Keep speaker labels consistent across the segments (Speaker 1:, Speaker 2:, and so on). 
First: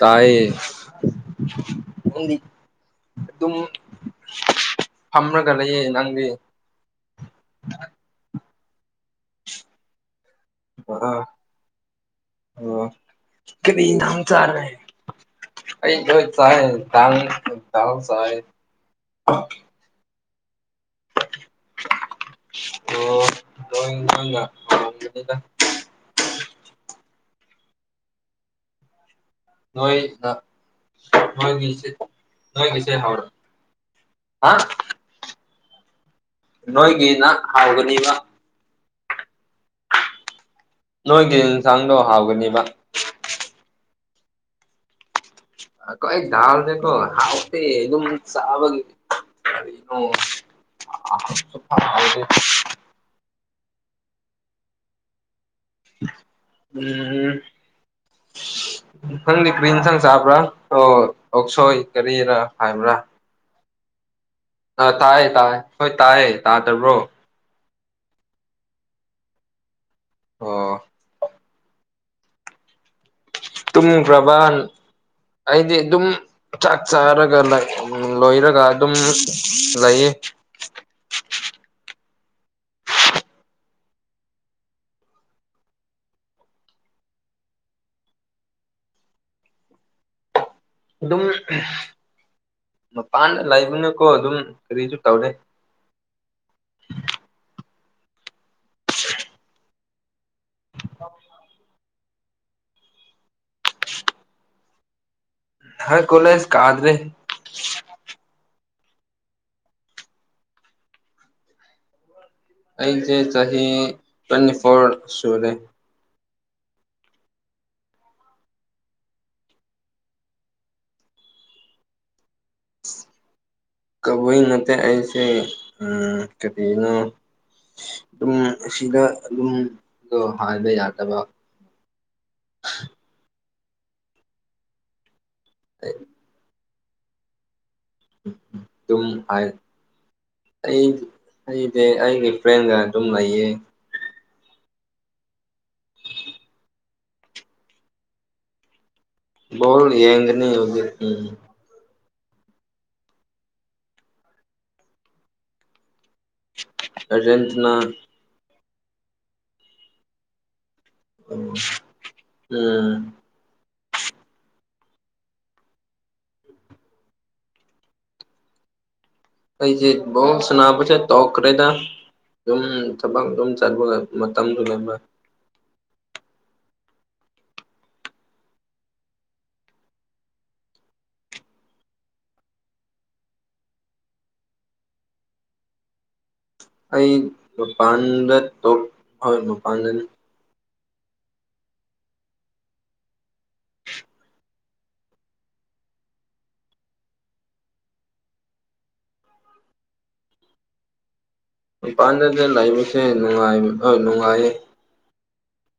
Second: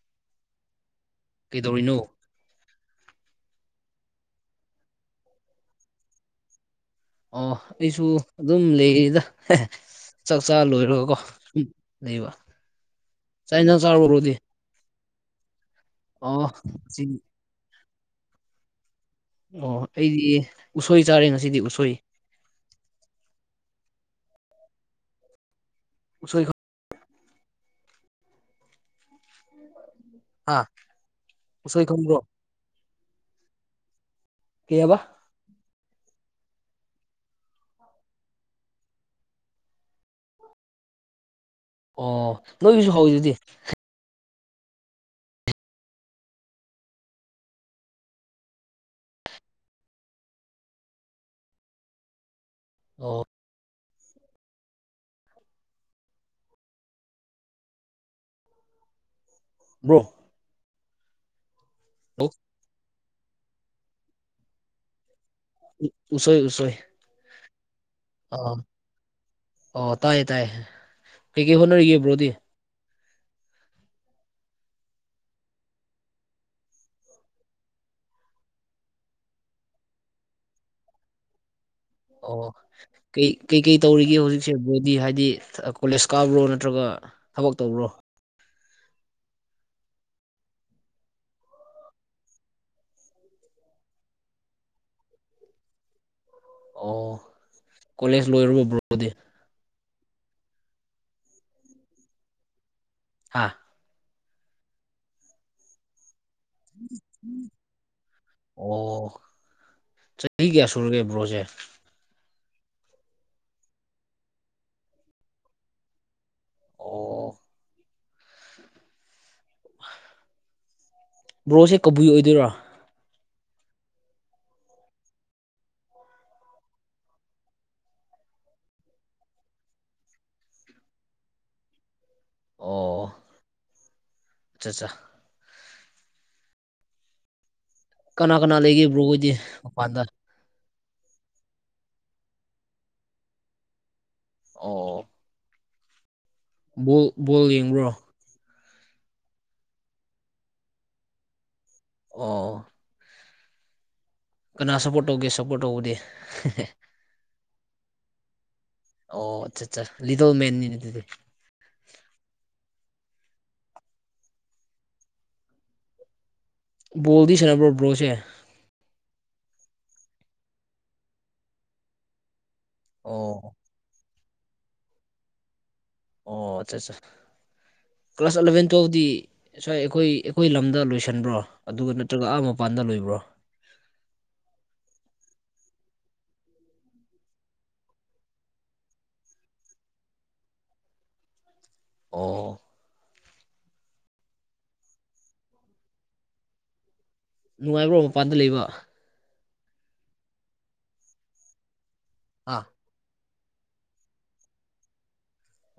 Speaker 1: ꯇꯌꯦ꯫
Speaker 2: ꯀꯩꯗꯧꯔꯤꯅꯣ
Speaker 1: ꯑꯗꯨꯝ ꯐꯝꯔꯒ ꯂꯩꯌꯦ ꯅꯪꯗꯤ꯫
Speaker 2: ꯑꯣ ꯑꯩꯁꯨ ꯑꯗꯨꯝ ꯂꯩꯔꯤꯗ꯫ ꯑꯦ ꯆꯥꯛ ꯆꯥ
Speaker 1: ꯑ
Speaker 2: ꯂꯣꯏꯔꯒꯀꯣ ꯁꯨꯝ ꯂꯩꯕ꯫ ꯆꯥꯛ
Speaker 1: ꯀꯕꯤ
Speaker 2: ꯏꯟꯖꯥꯡ ꯆꯥꯔꯕꯣ
Speaker 1: ꯏꯅꯥꯥꯡ
Speaker 2: ꯕ꯭ꯔꯣꯗꯤ
Speaker 1: ꯆꯔꯦ꯫
Speaker 2: ꯑꯣ ꯁꯤ
Speaker 1: [unintelligible]
Speaker 2: ꯑꯣ ꯑꯩꯗꯤ ꯎꯁꯣꯏ ꯆꯥꯔꯦ ꯉꯁꯤꯗꯤ ꯎꯁꯣꯏ
Speaker 1: [unintelligible]
Speaker 2: ꯎꯁꯣꯏ
Speaker 1: ꯅꯣꯏ
Speaker 2: ꯍꯥ ꯎꯁꯣꯏ
Speaker 1: ꯅꯣꯏꯣꯏꯁꯦ
Speaker 2: ꯈꯪꯕ꯭ꯔꯣ
Speaker 1: ꯅꯣꯏꯒꯤꯁꯦ ꯍꯥꯎ
Speaker 2: ꯀꯩꯌꯦꯕ
Speaker 1: ꯅꯣꯏꯒꯤꯅ ꯍꯥꯏꯕꯅꯤꯕ꯫ ꯅꯣꯏꯒꯤꯥ ꯌꯦꯟꯁꯅꯪ
Speaker 2: ꯑꯣ ꯅꯣꯏꯒꯤꯁꯨ ꯍꯧꯋꯤ ꯑꯗꯨꯗꯤ
Speaker 1: ꯀꯣꯏ ꯑꯩ ꯗꯥꯗꯦꯀꯣ ꯍꯥꯎꯇꯦ ꯑꯗꯨꯝ ꯆꯥꯕꯒꯤ [unintelligible]
Speaker 2: ꯑꯣ
Speaker 1: ꯎꯝ ꯈꯪꯅꯤ ꯀ ꯏꯟꯁꯥꯡ
Speaker 2: ꯕ꯭ꯔꯣ
Speaker 1: ꯆꯥꯕ꯭ꯔꯥ? ꯑꯣ ꯑꯣꯁꯣꯏ ꯀꯔꯤꯔꯥ ꯍꯥꯏꯕ꯭ꯔꯥ? ꯑ ꯇꯥꯏꯌꯦ ꯇꯥꯏ ꯍꯣꯏ
Speaker 2: ꯎꯁꯣꯏ
Speaker 1: ꯇꯥꯏꯌꯦ
Speaker 2: ꯎꯁꯣꯏ
Speaker 1: ꯇꯥꯗꯕ꯭ꯔꯣ?
Speaker 2: ꯑꯥ ꯑꯣ ꯇꯥꯏꯌꯦ ꯇꯥꯏꯌꯦ
Speaker 1: ꯑꯣ
Speaker 2: ꯀꯩꯀꯩ ꯍꯣꯠꯅꯔꯤꯒꯤ ꯔꯣꯗꯤ
Speaker 1: ꯇꯨꯝ ꯄ꯭ꯔꯕꯥꯟ ꯑꯩꯗꯤ ꯑꯗꯨꯝ ꯆꯥꯛ ꯆꯥꯔꯒ ꯂꯣꯏꯔꯒ ꯑꯗꯨꯝ ꯂꯩꯌꯦ꯫
Speaker 2: ꯑꯣ ꯀꯩ ꯀꯩꯀꯩ ꯇꯧꯔꯤꯒꯦ ꯍꯧꯖꯤꯛꯁꯦ ꯕꯣꯗꯤ ꯍꯥꯏꯗꯤ ꯀꯣꯂꯦꯁ ꯀꯥꯕ꯭ꯔꯣ ꯅꯠꯇ꯭ꯔꯒ ꯊꯕꯛ ꯇꯧꯕ꯭ꯔꯣ?
Speaker 1: ꯑꯗꯨꯝ ꯃꯄꯥꯟꯗ ꯂꯩꯕꯅꯀꯣ ꯑꯗꯨꯝ ꯀꯔꯤꯁꯨ ꯇꯧꯗꯦ꯫
Speaker 2: ꯑꯣ ꯀꯣꯂꯦꯖ ꯂꯣꯏꯔꯔꯕ ꯕ꯭ꯔꯣ?
Speaker 1: [inaudible]
Speaker 2: ꯍꯥꯥ꯫
Speaker 1: ꯍ ꯀꯣꯂꯦꯁ ꯀꯥꯗ꯭ꯔꯦ꯫
Speaker 2: ꯑꯣ ꯆꯍꯤ ꯀꯌꯥ ꯁꯨꯔꯒꯦ ꯕ꯭ꯔꯣꯁꯦ꯫
Speaker 1: ꯑꯩꯁꯦ ꯆꯍꯤ ꯇ꯭ꯋꯦꯟꯇꯤ ꯐꯣꯔ ꯁꯨꯔꯦ꯫
Speaker 2: ꯑꯣ꯫ ꯕ꯭ꯔꯣꯁꯦ ꯀꯕꯨꯏ ꯑꯣꯏꯗꯣꯏꯔꯣ꯫
Speaker 1: ꯀꯕꯨꯏ ꯅꯠꯇꯦ ꯑꯩꯁꯦ ꯎꯝ ꯀꯔꯤꯅꯣ ꯑꯗꯨꯝ ꯁꯤꯗ ꯑꯗꯨꯝ ꯗꯣ ꯍꯥꯏꯕ ꯌꯥꯗꯕ꯫
Speaker 2: ꯑꯣ ꯑꯆꯥ ꯆꯥ
Speaker 1: ꯑꯩ
Speaker 2: ꯀꯅꯥ ꯀꯅꯥ
Speaker 1: ꯑꯗꯨꯝ
Speaker 2: ꯂꯩꯒꯦꯕ꯭ꯔꯣꯣꯏꯗꯤ
Speaker 1: ꯍꯥꯏ
Speaker 2: ꯃꯄꯥꯟꯗ
Speaker 1: ꯑꯩ ꯑꯩꯗꯤ ꯑꯩꯒꯤ ꯐ꯭ꯔꯦꯟꯒ ꯑꯗꯨꯝ ꯂꯩꯌꯦ꯫
Speaker 2: ꯑꯣ ꯕꯣꯜ ꯕꯣꯜ ꯌꯦꯡꯕ꯭ꯔꯣ?
Speaker 1: ꯕꯤꯜ ꯌꯦꯒꯅꯤ ꯍꯧꯒ ꯎꯝ
Speaker 2: ꯑꯣ ꯀꯅꯥ ꯁꯄꯣꯔꯠ ꯇꯧꯒꯦ ꯁꯞꯄꯣꯔꯠ ꯇꯧꯕꯗꯦ꯫
Speaker 1: ꯑꯔꯖꯦꯟꯇꯅ
Speaker 2: ꯑꯣ ꯑꯆꯥ ꯑꯆꯥ ꯂꯤꯗꯧ ꯃꯦꯟꯅꯤꯅꯤ ꯫
Speaker 1: ꯑꯣ ꯎꯝ
Speaker 2: ꯕꯣꯜꯗꯤ ꯁꯥꯟꯅꯕ꯭ꯔꯣ ꯕ꯭ꯔꯣꯁꯦ
Speaker 1: ꯑꯩꯁꯦ ꯕꯣꯜ ꯁꯅꯕꯁꯦ ꯇꯧꯈ꯭ꯔꯦꯗ ꯑꯗꯨꯝ ꯊꯕꯛ ꯗꯨꯝ
Speaker 2: ꯑꯣ
Speaker 1: ꯆꯠꯄꯒ ꯃꯇꯝꯗꯨ
Speaker 2: ꯑꯣ ꯑꯠꯆꯥ ꯆꯥ ꯀ꯭ꯂꯥꯁ ꯑꯦꯂꯚꯦꯟ ꯇꯨꯋꯦꯜꯕꯗꯤ ꯁ꯭ꯋꯥꯏ ꯑꯩꯈꯣꯏ ꯑꯩꯈꯣꯏ ꯂꯝꯗ ꯂꯣꯏꯁꯤꯟꯕ꯭ꯔꯣ ꯑꯗꯨꯒ ꯅꯠꯇ꯭ꯔꯒ ꯑꯥ ꯃꯄꯥꯟꯗ ꯂꯣꯏꯕ꯭ꯔꯣ
Speaker 1: ꯑꯩ ꯃꯄꯥꯟꯗ ꯇꯧ ꯍꯣꯏ ꯃꯄꯥꯟꯗꯅꯦ
Speaker 2: ꯑꯣ ꯅꯨꯡꯉꯥꯏꯕ꯭ꯔꯣ ꯃꯄꯥꯟꯗ ꯂꯩꯕ꯫
Speaker 1: ꯃꯄꯥꯟꯗꯗ
Speaker 2: ꯑꯥ
Speaker 1: ꯂꯩꯁꯦ ꯅꯨꯡꯉꯥꯏꯕ ꯍꯣꯏ ꯅꯨꯡꯉꯥꯏꯌꯦ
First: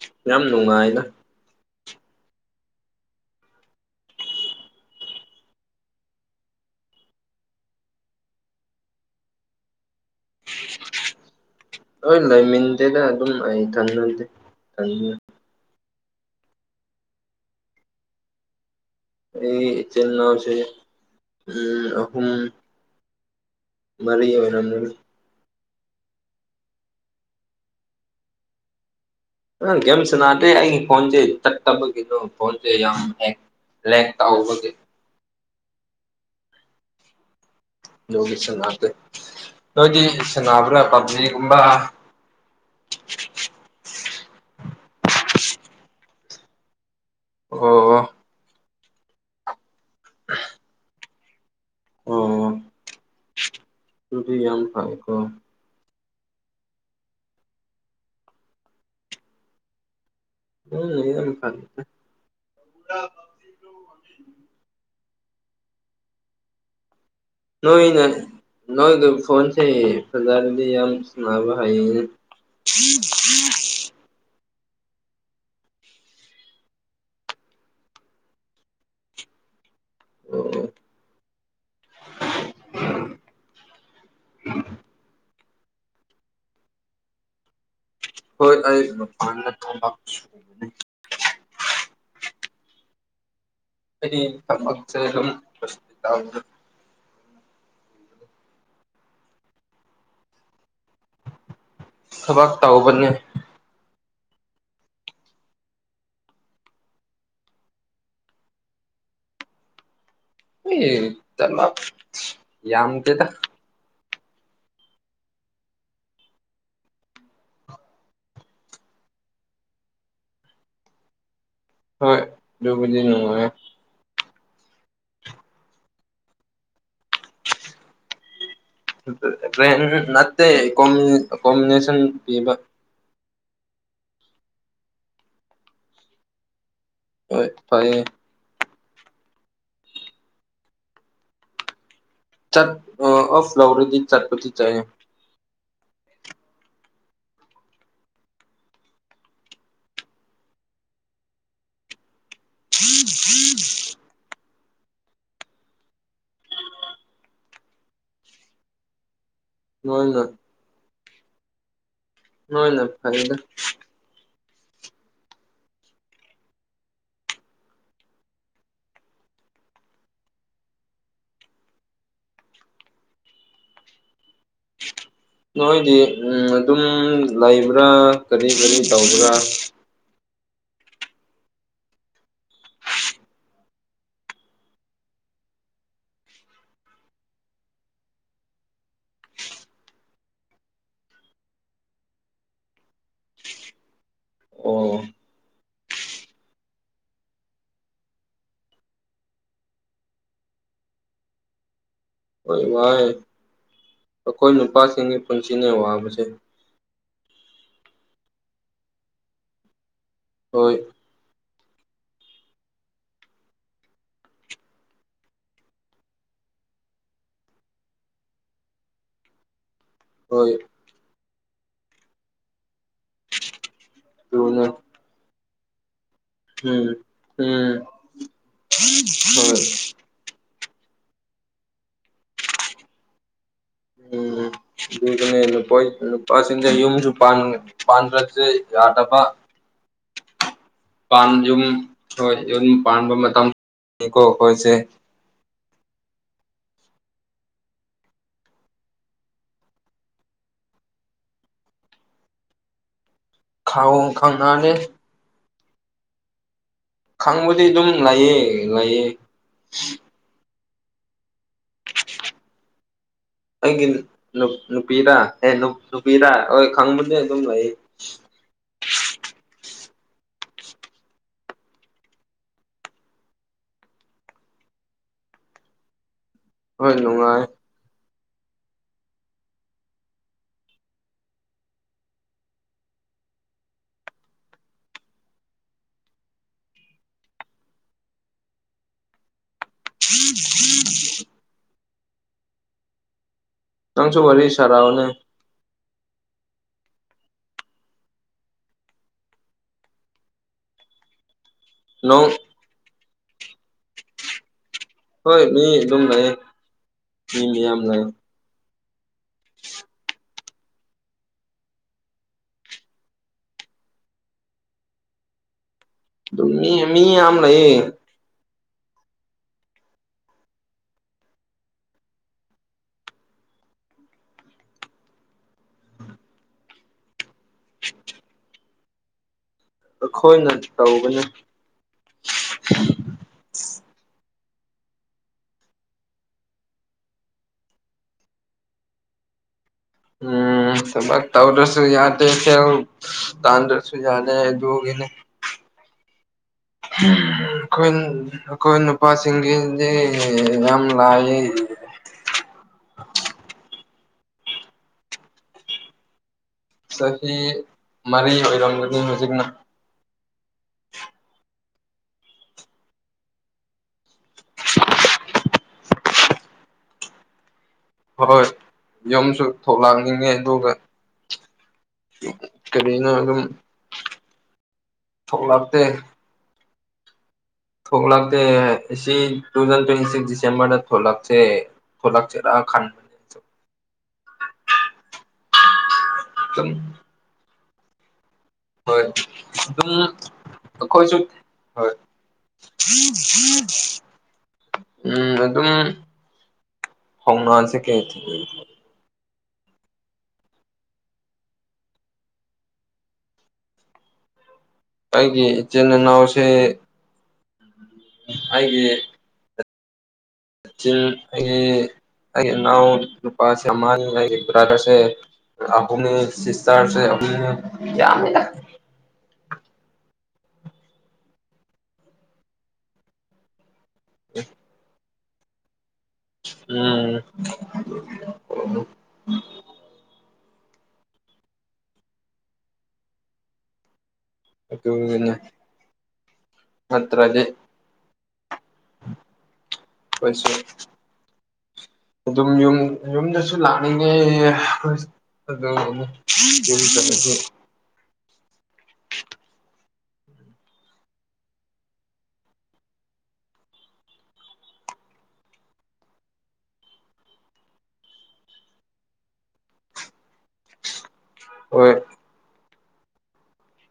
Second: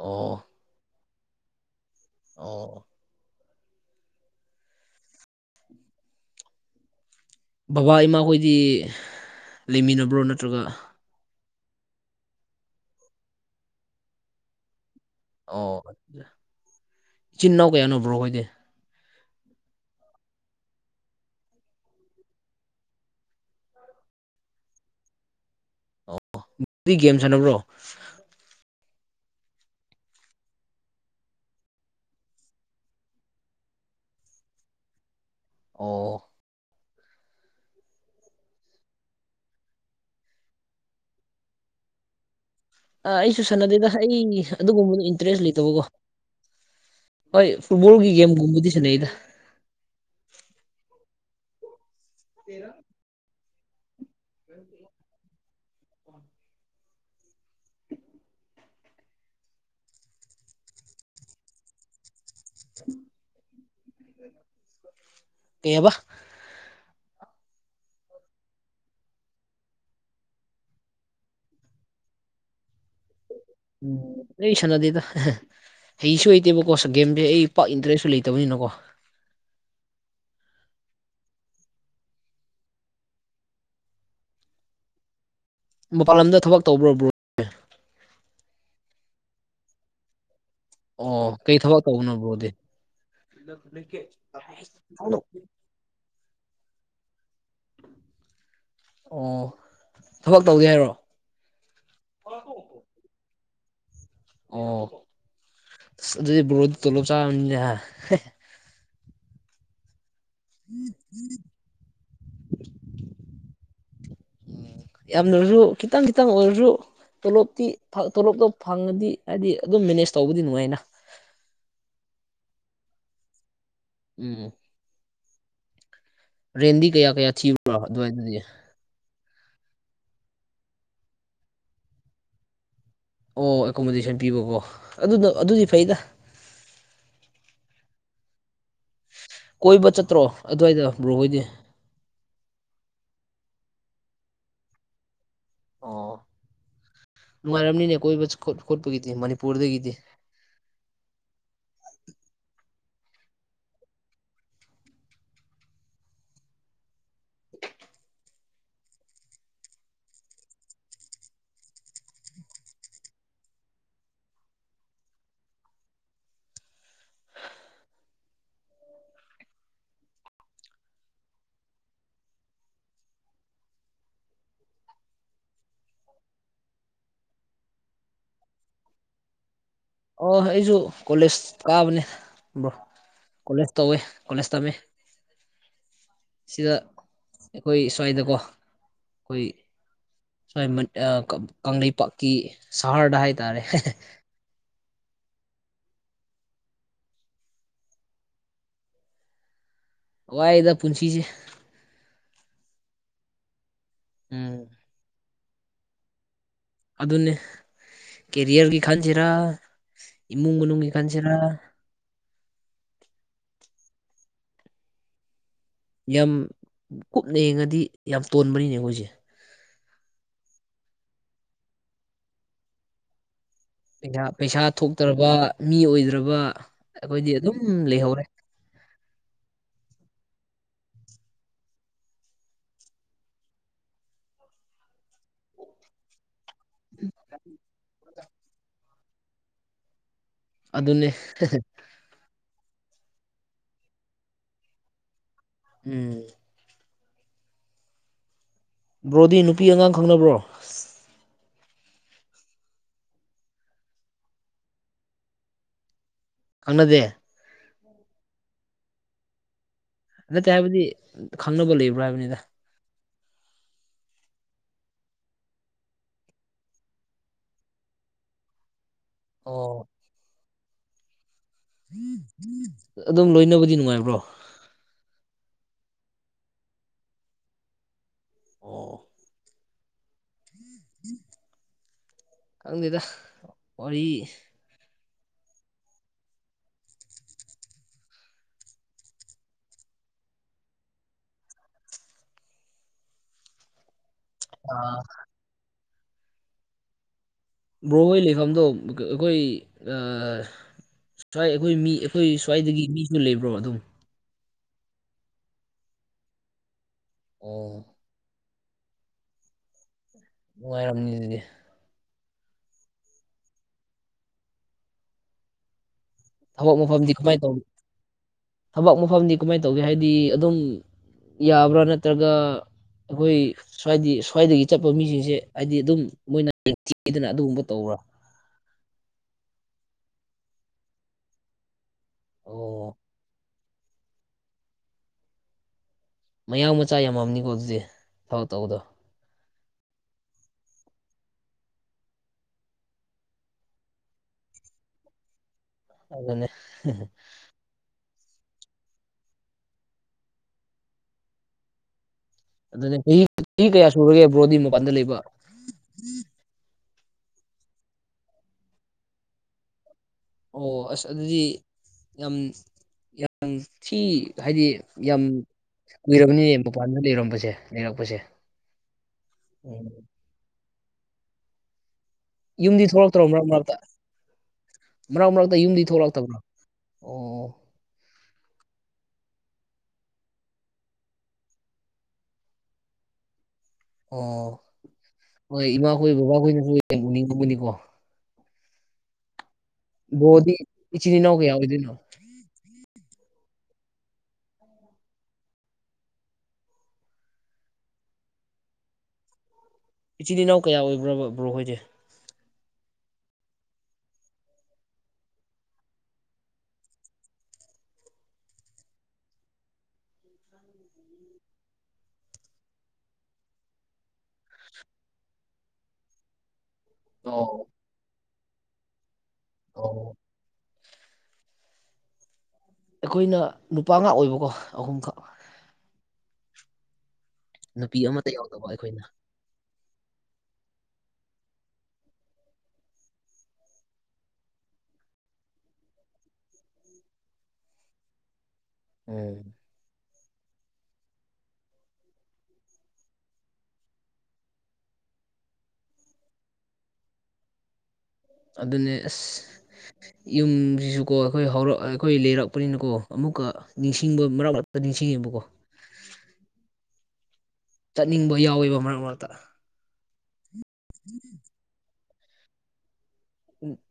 Speaker 2: ꯑꯣ
Speaker 1: ꯌꯥꯝ ꯅꯨꯡꯉꯥꯏꯗꯥ
Speaker 2: ꯑꯣ꯫ ꯕꯕꯥ ꯏꯃꯥꯈꯣꯏꯗꯤ ꯂꯩꯃꯤꯟꯅꯕ꯭ꯔꯣ ꯅꯠꯇ꯭ꯔꯒ
Speaker 1: ꯍꯣꯏ ꯂꯩꯃꯤꯟꯗꯦꯗ ꯑꯗꯨꯝ ꯑꯩ ꯊꯟꯅꯗꯥ [unintelligible]
Speaker 2: ꯑꯣ ꯏꯆꯤꯟ ꯏꯅꯥꯎ ꯀꯌꯥꯅꯣ ꯕ꯭ꯔꯣ ꯍꯣꯏꯗꯤ
Speaker 1: ꯑꯩ ꯏꯆꯤꯟ ꯏꯅꯥꯎꯁꯦ ꯎꯝ ꯑꯍꯨꯝ ꯃꯥꯔꯤ ꯑꯣꯏꯔꯝꯒꯅꯤ
Speaker 2: ꯑꯣ [unintelligible] ꯗꯤ ꯒꯦꯝ ꯁꯥꯟꯅꯕ꯭ꯔꯣ
Speaker 1: ꯎꯝ ꯒꯦꯝ ꯁꯅꯥꯗꯦ ꯑꯩꯒꯤ ꯐꯣꯟꯁꯦ ꯆꯠꯇꯒꯤꯗꯣ ꯐꯣꯟꯁꯦ ꯌꯥꯝ ꯍꯦꯡ ꯂꯦꯛ ꯇꯧꯕꯒꯤ
Speaker 2: ꯑꯣ꯫
Speaker 1: ꯑꯗꯨꯒꯨꯝꯕ ꯁꯅꯥꯗꯦ ꯅꯣꯏꯗꯤ ꯁꯅꯥꯕ꯭ꯔꯥ ꯄꯕꯖꯤꯒꯨꯝꯕ꯫
Speaker 2: ꯑꯥ ꯑꯩꯁꯨ ꯁꯥꯟꯅꯗꯦꯗ ꯑꯩ ꯑꯗꯨꯒꯨꯝꯕꯗꯨ ꯏꯟꯇꯔꯦꯁ ꯂꯩꯇꯕꯀꯣ ꯍꯣꯏ
Speaker 1: ꯑꯣ
Speaker 2: ꯐꯨꯠꯕꯣꯜꯒꯤ ꯒꯦꯝꯒꯨꯝꯕꯗꯤ ꯁꯥꯟꯅꯩꯗ
Speaker 1: [unintelligible]
Speaker 2: [inaudible]
Speaker 1: ꯇꯨꯗꯤ ꯌꯥꯝ ꯐꯪꯏꯀꯣ [unintelligible]
Speaker 2: ꯀꯩꯑꯕꯥ
Speaker 1: ꯅꯣꯏꯅ ꯅꯣꯏꯒꯤ ꯐꯣꯟꯁꯦ ꯐꯖꯔꯗꯤ ꯌꯥꯝ ꯁꯥꯟꯅꯕ ꯍꯩꯅꯦ [unintelligible]
Speaker 2: ꯎꯝ ꯑꯩ ꯁꯅꯥꯗꯦꯗ ꯍꯩꯁꯨ ꯍꯩꯇꯦꯕꯀꯣ ꯒꯦꯝꯁꯦ ꯑꯩ ꯄꯥꯛ ꯏꯟꯇꯔꯦꯁꯁꯨ ꯂꯩꯇꯕꯅꯤꯅꯀꯣ
Speaker 1: ꯑꯣ
Speaker 2: ꯃꯄꯜ ꯂꯝꯗꯥ ꯊꯕꯛ ꯇꯧꯕ꯭ꯔꯣ ꯕ꯭ꯔꯣ
Speaker 1: ꯍꯣꯏ ꯑꯩ ꯐ ꯐ ꯂ [unintelligible]
Speaker 2: ꯑꯣ ꯀꯩ ꯊꯕꯛ ꯇꯧꯕꯅꯕ꯭ꯔꯣꯗꯤ
Speaker 1: ꯑꯩ ꯊꯕꯛꯁꯦ ꯑꯗꯨꯝ [unintelligible]
Speaker 2: ꯑꯣ ꯊꯕꯛ ꯇꯧꯒꯦ ꯍꯥꯏꯔꯣ
Speaker 1: ꯊꯕꯛ ꯇꯧꯕꯅꯦ
Speaker 2: ꯑꯣ ꯑꯁ ꯑꯗꯨꯗꯤ ꯕꯣꯗꯤ ꯇꯣꯂꯣꯞ ꯆꯥꯔꯕꯅꯤꯅꯦ
Speaker 1: ꯑꯦ ꯇꯦꯜ ꯂꯥꯛꯁ ꯌꯥꯝꯗꯦꯗ
Speaker 2: ꯌꯥꯝꯅꯁꯨ ꯈꯤꯇꯪ ꯈꯤꯇꯪ ꯑꯣꯏꯔꯁꯨ ꯇꯣꯂꯣꯞꯇꯤ ꯐꯪ ꯇꯣꯂꯣꯞꯇꯣ ꯐꯪꯉꯗꯤ ꯍꯥꯏꯗꯤ ꯑꯗꯨꯝ ꯃꯦꯅꯦꯖ ꯇꯧꯕꯗꯤ ꯅꯨꯡꯉꯥꯏꯅꯥ
Speaker 1: ꯍꯣꯏ ꯑꯗꯨꯕꯨꯗꯤ ꯅꯨꯡꯉꯥꯏꯌꯦ
Speaker 2: ꯎꯝ꯫ ꯔꯦꯟꯗꯤ ꯀꯌꯥ ꯀꯌꯥ ꯊꯤꯕ꯭ꯔꯣ ꯑꯗꯨꯋꯥꯏꯗꯨꯗꯤ
Speaker 1: ꯔꯦꯟ ꯅꯠꯇꯦ ꯀꯣꯝꯃꯤꯟ ꯀꯣꯝꯅꯦꯁꯟ ꯄꯤꯕ꯫
Speaker 2: ꯑꯣ ꯑꯦꯀꯣꯃꯣꯗꯦꯁꯟ ꯄꯤꯕꯀꯣ ꯑꯗꯨꯗꯣ ꯑꯗꯨꯗꯤ ꯐꯩꯗꯥ
Speaker 1: ꯍꯣꯏ ꯐꯩꯌꯦ꯫
Speaker 2: ꯀꯣꯏꯕ ꯆꯠꯇ꯭ꯔꯣ ꯑꯗꯨꯋꯥꯏꯗꯣ ꯕ꯭ꯔꯨꯍꯣꯏꯗꯤ꯫
Speaker 1: ꯆꯠ ꯑꯣꯐ ꯂꯧꯔꯗꯤ ꯆꯠꯄꯇꯤ ꯆꯥꯏ
Speaker 2: ꯑꯣ ꯅꯨꯡꯉꯥꯏꯔꯝꯅꯤꯅꯦ ꯀꯣꯏꯕ ꯈꯣꯠꯄꯒꯤꯗꯤ ꯃꯅꯤꯄꯨꯔꯗꯒꯤꯗꯤ
Speaker 1: ꯅꯣꯏꯅ ꯍꯣꯏꯅ ꯐꯥꯔꯦꯗ ꯅꯣꯏꯗꯤ ꯎꯝ ꯑꯗꯨꯝ ꯂꯩꯕ꯭ꯔꯥ ꯀꯔꯤ ꯀꯔꯤ ꯇꯧꯕ꯭ꯔꯥ
Speaker 2: ꯑꯣꯅ ꯑꯩꯁꯨ ꯀꯣꯂꯦꯖ ꯀꯥꯕꯅꯦ ꯕ꯭ꯔꯣ ꯀꯣꯂꯦꯖ ꯇꯧꯋꯦ ꯀꯣꯂꯦꯖ ꯇꯝꯃꯦ ꯁꯤꯗ ꯑꯩꯈꯣꯏ ꯁ꯭ꯋꯥꯏꯗꯀꯣ ꯑꯩꯈꯣꯏ ꯁ꯭ꯋꯥꯏ ꯃꯟ ꯑꯥ ꯀꯪꯂꯩꯄꯥꯛꯀꯤ ꯁꯍꯔꯗ ꯍꯥꯏꯇꯥꯔꯦ
Speaker 1: ꯑꯣ
Speaker 2: ꯋꯥꯔꯦꯗ ꯄꯨꯟꯁꯤꯁꯦ
Speaker 1: ꯍꯣꯏ ꯋꯥꯌꯦ ꯑꯩꯈꯣꯏ
Speaker 2: ꯎꯝ
Speaker 1: ꯅꯨꯄꯥꯁꯤꯡꯒꯤ ꯄꯨꯟꯁꯤꯅꯦ ꯋꯥꯕꯁꯦ
Speaker 2: ꯑꯗꯨꯅꯤ ꯀꯦꯔꯤꯌꯔꯒꯤ ꯈꯟꯁꯤꯔꯥ ꯏꯃꯨꯡ
Speaker 1: ꯍꯣꯏ
Speaker 2: ꯃꯅꯨꯡꯒꯤ ꯈꯟꯁꯤꯔꯥ ꯌꯥꯝ ꯀꯨꯞꯅ ꯌꯦꯡꯉꯗꯤ ꯌꯥꯝ ꯇꯣꯟꯕꯅꯤꯅꯦ ꯑꯩꯈꯣꯏꯁꯦ
Speaker 1: ꯍꯣꯏ
Speaker 2: ꯄꯩꯁ ꯄꯩꯁꯥ
Speaker 1: ꯑꯗꯨꯅꯦ
Speaker 2: ꯊꯣꯛꯇ꯭ꯔꯕ ꯃꯤ ꯑꯣꯏꯗ꯭ꯔꯕ
Speaker 1: ꯎꯝ
Speaker 2: ꯑꯩꯈꯣꯏꯗꯤ ꯑꯗꯨꯝ
Speaker 1: ꯎꯝ
Speaker 2: ꯂꯩꯍꯧꯔꯦ
Speaker 1: ꯍꯣꯏ ꯎꯝ [unintelligible] ꯄꯁꯤꯡꯗ ꯌꯨꯝꯁꯨ ꯄꯥꯟ ꯄꯥꯟꯈ꯭ꯔꯁꯦ ꯌꯥꯗꯕ
Speaker 2: ꯑꯗꯨꯅꯦ
Speaker 1: ꯄꯥꯥꯟ ꯌꯨꯝ ꯍꯣꯏ ꯌꯨꯝ ꯄꯥꯟꯕ ꯃꯇꯝꯅꯤꯀꯣ ꯑꯩꯈꯣꯏꯁꯦ
Speaker 2: ꯎꯝ ꯕ꯭ꯔꯣꯗꯤ ꯅꯨꯄꯤ ꯑꯉꯥꯡ ꯈꯪꯅꯕ꯭ꯔꯣ
Speaker 1: ꯈꯪ ꯈꯪꯅꯗꯦ
Speaker 2: ꯈꯪꯅꯗꯦ
Speaker 1: ꯈꯪꯕꯗꯤ ꯑꯗꯨꯝ ꯂꯩꯌꯦ ꯂꯩꯌꯦ
Speaker 2: ꯅꯠꯇꯦ ꯍꯥꯏꯕꯗꯤ ꯈꯪꯅꯕ ꯂꯩꯕ꯭ꯔꯥ ꯍꯥꯏꯕꯅꯤꯗ
Speaker 1: ꯑꯩꯒꯤ ꯅꯨꯄꯤꯔꯥ ꯑꯦ ꯅꯨꯄꯤꯔꯥ ꯍꯣꯏ ꯈꯪꯕꯅꯦ ꯑꯗꯨꯝ ꯂꯩ
Speaker 2: ꯑꯣ ꯑꯗꯨꯝ ꯂꯣꯏꯅꯕꯗꯤ ꯅꯨꯡꯉꯥꯏꯕ꯭ꯔꯣ
Speaker 1: ꯍꯣꯏ ꯅꯨꯡꯉꯥꯏ
Speaker 2: ꯑꯣ ꯈꯪꯗꯦꯗ ꯋꯥꯔꯤ
Speaker 1: [inaudible] ꯅꯪꯁꯨ ꯋꯥꯔꯤ
Speaker 2: ꯑꯥ
Speaker 1: ꯁꯅꯧꯅꯦ
Speaker 2: ꯕ꯭ꯔꯣꯍꯣꯏ ꯂꯩꯐꯝꯗꯣ ꯑꯩꯈꯣꯏ ꯁ꯭ꯋꯥꯏ ꯑꯩꯈꯣꯏ ꯃꯤ ꯑꯩꯈꯣꯏ
Speaker 1: ꯅꯣꯡ
Speaker 2: ꯁ꯭ꯋꯥꯏꯗꯒꯤ ꯃꯤꯁꯨ ꯂꯩꯕ꯭ꯔꯣ ꯑꯗꯨꯝ
Speaker 1: ꯍꯣꯏ ꯃꯩꯌꯦ ꯑꯗꯨꯝ ꯂꯩꯥꯌꯦ ꯃꯤꯌꯥꯝ
Speaker 2: ꯑꯣ
Speaker 1: ꯂꯩꯥ
Speaker 2: ꯅꯨꯡꯉꯥꯏꯔꯝꯅꯤ ꯑꯗꯨꯗꯤ
Speaker 1: ꯑꯗꯨꯝ ꯃꯤ
Speaker 2: ꯊꯕꯛ
Speaker 1: ꯃꯤ
Speaker 2: ꯃꯐꯝꯗꯤ
Speaker 1: ꯌꯥꯝ
Speaker 2: ꯀꯃꯥꯏ ꯇꯧ
Speaker 1: ꯂꯩꯌꯦ
Speaker 2: ꯊꯕꯛ ꯃꯐꯝꯗꯤ ꯀꯃꯥꯏ ꯇꯧꯒꯦ ꯍꯥꯏꯗꯤ ꯑꯗꯨꯝ ꯌꯥꯕ꯭ꯔꯣ ꯅꯠꯇ꯭ꯔꯒ ꯑꯩꯈꯣꯏ ꯁ꯭ꯋꯥꯏꯗꯤ ꯁ꯭ꯋꯥꯏꯗꯒꯤ ꯆꯠꯄ ꯃꯤꯁꯤꯡꯁꯦ ꯍꯥꯏꯗꯤ ꯑꯗꯨꯝ ꯃꯣꯏꯅ ꯊꯤꯗꯅ ꯑꯗꯨꯒꯨꯝꯕ ꯇꯧꯕ꯭ꯔꯣ
Speaker 1: ꯑꯈꯣꯏꯅ ꯇꯧꯒꯅꯤ
Speaker 2: ꯑꯣ ꯃꯌꯥꯡ ꯃꯆꯥ ꯌꯥꯝꯃꯝꯅꯤꯀꯣ ꯑꯗꯨꯗꯤ ꯊꯕꯛ ꯇꯧꯕꯗꯣ
Speaker 1: ꯎꯝ ꯊꯕꯛ ꯇꯧꯗꯔꯁꯨ ꯌꯥꯗꯦꯀꯣ ꯇꯥꯟꯗꯔꯁꯨ ꯌꯥꯗꯦ ꯑꯗꯨꯒꯤꯅꯦ
Speaker 2: ꯑꯗꯨꯅꯦ
Speaker 1: ꯈꯨꯟ ꯑꯈꯣꯏ ꯅꯨꯄꯥꯁꯤꯡꯒꯤꯗꯤ ꯌꯥꯝ ꯂꯥꯏꯑꯦ [inaudible]
Speaker 2: ꯑꯗꯨꯅꯦ ꯆꯍꯤ ꯆꯍꯤ ꯀꯌꯥ ꯁꯨꯔꯒꯦ ꯕ꯭ꯔꯣꯗꯤ ꯃꯄꯥꯟꯗ ꯂꯩꯕ
Speaker 1: ꯆꯍꯤ ꯃꯔꯤ ꯑꯣꯏꯔꯝꯒꯅꯤ ꯍꯧꯖꯤꯛꯅ
Speaker 2: ꯑꯣ ꯑꯁ ꯑꯗꯨꯗꯤ ꯌꯥꯝ ꯌꯥꯝ ꯊꯤ ꯍꯥꯏꯗꯤ ꯌꯥꯝ ꯀꯨꯏꯔꯕꯅꯤ ꯃꯄꯥꯟꯗ ꯂꯩꯔꯝꯕꯁꯦ ꯂꯩꯔꯛꯄꯁꯦ
Speaker 1: ꯍꯣꯏ ꯌꯨꯝꯁꯨ
Speaker 2: ꯎꯝ
Speaker 1: ꯊꯣꯛꯂꯛꯅꯤꯡꯉꯦ ꯑꯗꯨꯒ
Speaker 2: ꯌꯨꯝꯗꯤ
Speaker 1: ꯀꯔꯤꯅꯣ
Speaker 2: ꯊꯣꯛꯂꯛꯇ꯭ꯔꯕ
Speaker 1: ꯑꯗꯨꯝ
Speaker 2: ꯃꯔꯛ ꯃꯔꯛꯇ ꯃꯔꯛ ꯃꯔꯛꯇ
Speaker 1: ꯊꯣꯛꯂꯛꯇꯦ
Speaker 2: ꯌꯨꯝꯗꯤ ꯊꯣꯛꯂꯛꯇꯕ꯭ꯔꯥ ꯑꯣ
Speaker 1: ꯊꯣꯛꯂꯛꯇꯦ ꯑꯁꯤ ꯇꯨ ꯊꯥꯎꯖꯟ ꯇ꯭ꯋꯦꯟꯇꯤ ꯁꯤꯛꯁ ꯗꯤꯁꯦꯝꯕꯔꯗ ꯊꯣꯛꯂꯛꯁꯦ ꯊꯣꯂꯛꯆꯔ ꯈꯥꯟ
Speaker 2: ꯑꯣ ꯍꯣꯏ ꯏꯃꯥꯈꯣꯏ
Speaker 1: ꯑꯗꯨꯝ
Speaker 2: ꯕꯕꯥꯍꯣꯏꯅꯁꯨ ꯎꯅꯤꯡꯗꯕꯅꯤꯀꯣ
Speaker 1: ꯍꯣꯏ
Speaker 2: ꯕ꯭ꯔꯣꯗꯤ ꯏꯆꯤꯟ
Speaker 1: ꯑꯗꯨꯝꯈꯣꯏꯁꯨ
Speaker 2: ꯏꯅꯥꯎ ꯀꯌꯥ ꯑꯣꯏꯗꯣꯏꯅꯣ
Speaker 1: ꯍꯣꯏ ꯎꯝ ꯍꯝ ꯎꯝ ꯑꯗꯨꯝ ꯍꯧꯉꯁꯦ ꯀꯩ ꯍꯥꯏ ꯊ
Speaker 2: ꯏꯆꯤꯜ ꯏꯅꯥꯎ ꯀꯌꯥ ꯑꯣꯏꯕ꯭ꯔꯕ꯭ꯔꯣ ꯑꯣꯏꯣꯏꯗꯤ
Speaker 1: ꯑꯩꯒꯤ ꯏꯆꯤꯟ ꯏꯅꯥꯎꯁꯦ ꯍꯥꯏꯦ ꯑꯩꯦ ꯑꯩ ꯅꯅꯥ ꯅꯨꯄꯥꯁꯤꯥꯡ ꯭ꯔꯥꯗꯁꯦꯍꯃꯤ ꯆꯔꯁꯨ
Speaker 2: ꯑꯣ
Speaker 1: ꯌꯥꯝꯃꯦ
Speaker 2: ꯑ ꯑꯩꯈꯣꯏꯅ ꯅꯨꯄꯥ ꯉꯥꯛ ꯑꯣꯏꯕꯀꯣ ꯑꯍꯨꯝꯈꯛ
Speaker 1: ꯎꯝ
Speaker 2: ꯅꯨꯄꯤ ꯑꯃꯠꯇ ꯌꯥꯎꯗꯕ ꯑꯩꯈꯣꯏꯅ
Speaker 1: ꯑꯠꯇꯂꯦ
Speaker 2: ꯎ
Speaker 1: ꯀꯣꯏꯁꯨ ꯑꯗꯨꯝ ꯌ ꯌꯨꯝꯗꯁꯨ ꯂꯥꯛꯅꯤꯡꯉꯦ ꯑꯗꯨꯦ
Speaker 2: ꯑꯗꯨꯅꯦ ꯑꯁ ꯌꯨꯝꯁꯤꯁꯨꯀꯣ ꯑꯩꯈꯣꯏ ꯍꯧꯔꯛ ꯑꯩꯈꯣꯏ ꯂꯩꯔꯛꯄꯅꯤꯅꯀꯣ ꯑꯃꯨꯛꯀ ꯅꯤꯡꯁꯤꯡꯕ ꯃꯔꯛ ꯃꯔꯛꯇ ꯅꯤꯡꯁꯤꯡꯉꯦꯕꯀꯣ ꯆꯠꯅꯤꯡꯕ ꯌꯥꯎꯋꯦꯕ ꯃꯔꯛ ꯃꯔꯛꯇ ꯑꯗꯨ
Speaker 1: ꯍꯣꯏ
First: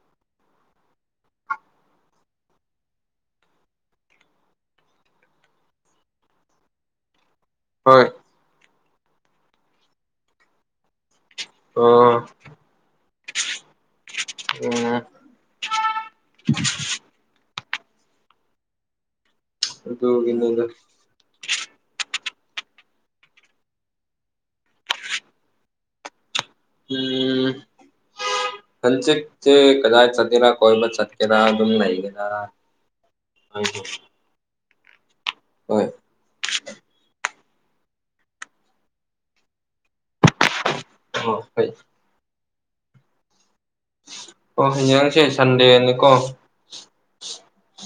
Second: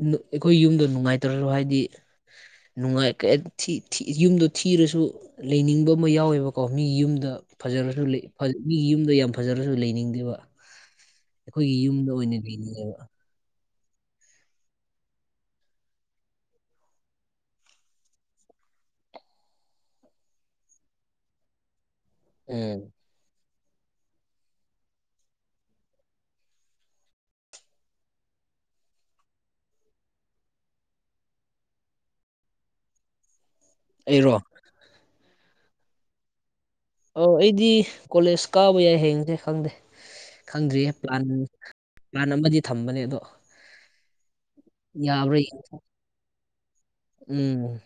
Speaker 2: ꯅꯨ ꯑꯩꯈꯣꯏ ꯌꯨꯝꯗꯣ ꯅꯨꯡꯉꯥꯏꯇ꯭ꯔꯁꯨ ꯍꯥꯏꯗꯤ ꯅꯨꯡꯉꯥꯏꯀꯦ ꯊꯤ ꯊꯤ ꯌꯨꯝꯗꯣ ꯊꯤꯔꯁꯨ ꯂꯩꯅꯤꯡꯕ ꯑꯃ ꯌꯥꯎꯋꯦꯕꯀꯣ ꯃꯤꯒꯤ ꯌꯨꯝꯗ ꯐꯖꯔꯁꯨ
Speaker 1: ꯍꯣꯏ
Speaker 2: ꯂꯩ ꯐꯖ ꯃꯤꯒꯤ ꯌꯨꯝꯗꯣ ꯌꯥꯝ ꯐꯖꯔꯁꯨ ꯂꯩꯅꯤꯡꯗꯦꯕ ꯑꯩꯈꯣꯏꯒꯤ
Speaker 1: ꯑꯣ
Speaker 2: ꯌꯨꯝꯗ ꯑꯣꯏꯅ ꯂꯩꯅꯤꯡꯉꯦꯕ
Speaker 1: ꯑꯣ [unintelligible] ꯗꯣꯒꯤꯅꯨꯗ
Speaker 2: ꯎꯝ
Speaker 1: ꯎꯝ ꯈꯦꯦ ꯀꯗꯥ ꯆꯊꯔ ꯀꯣꯏꯕ ꯆꯠꯀꯦꯔ ꯑꯗꯨꯝ ꯂꯩꯒꯗ ꯍꯥꯏꯣ
Speaker 2: ꯑꯦꯔꯣ
Speaker 1: ꯍꯣꯏ
Speaker 2: ꯑꯣ ꯑꯩꯗꯤ ꯀꯣꯂꯦꯖ ꯀꯥꯕ ꯌꯥꯏ ꯍꯌꯦꯁꯦ ꯈꯪꯗꯦ ꯈꯪꯗ꯭ꯔꯤꯌꯦ ꯄ꯭ꯂꯥꯟ
Speaker 1: ꯍꯣꯏ
Speaker 2: ꯂꯅ ꯑꯃꯗꯤ ꯊꯝꯕꯅꯦ ꯑꯗꯣ
Speaker 1: ꯑꯣ ꯍ ꯌꯦꯥꯡꯁꯦ
Speaker 2: ꯌꯥꯕ꯭ꯔꯥ ꯌꯦꯡ
Speaker 1: ꯁꯟꯗꯦꯅꯤꯀꯣ
Speaker 2: ꯎꯝ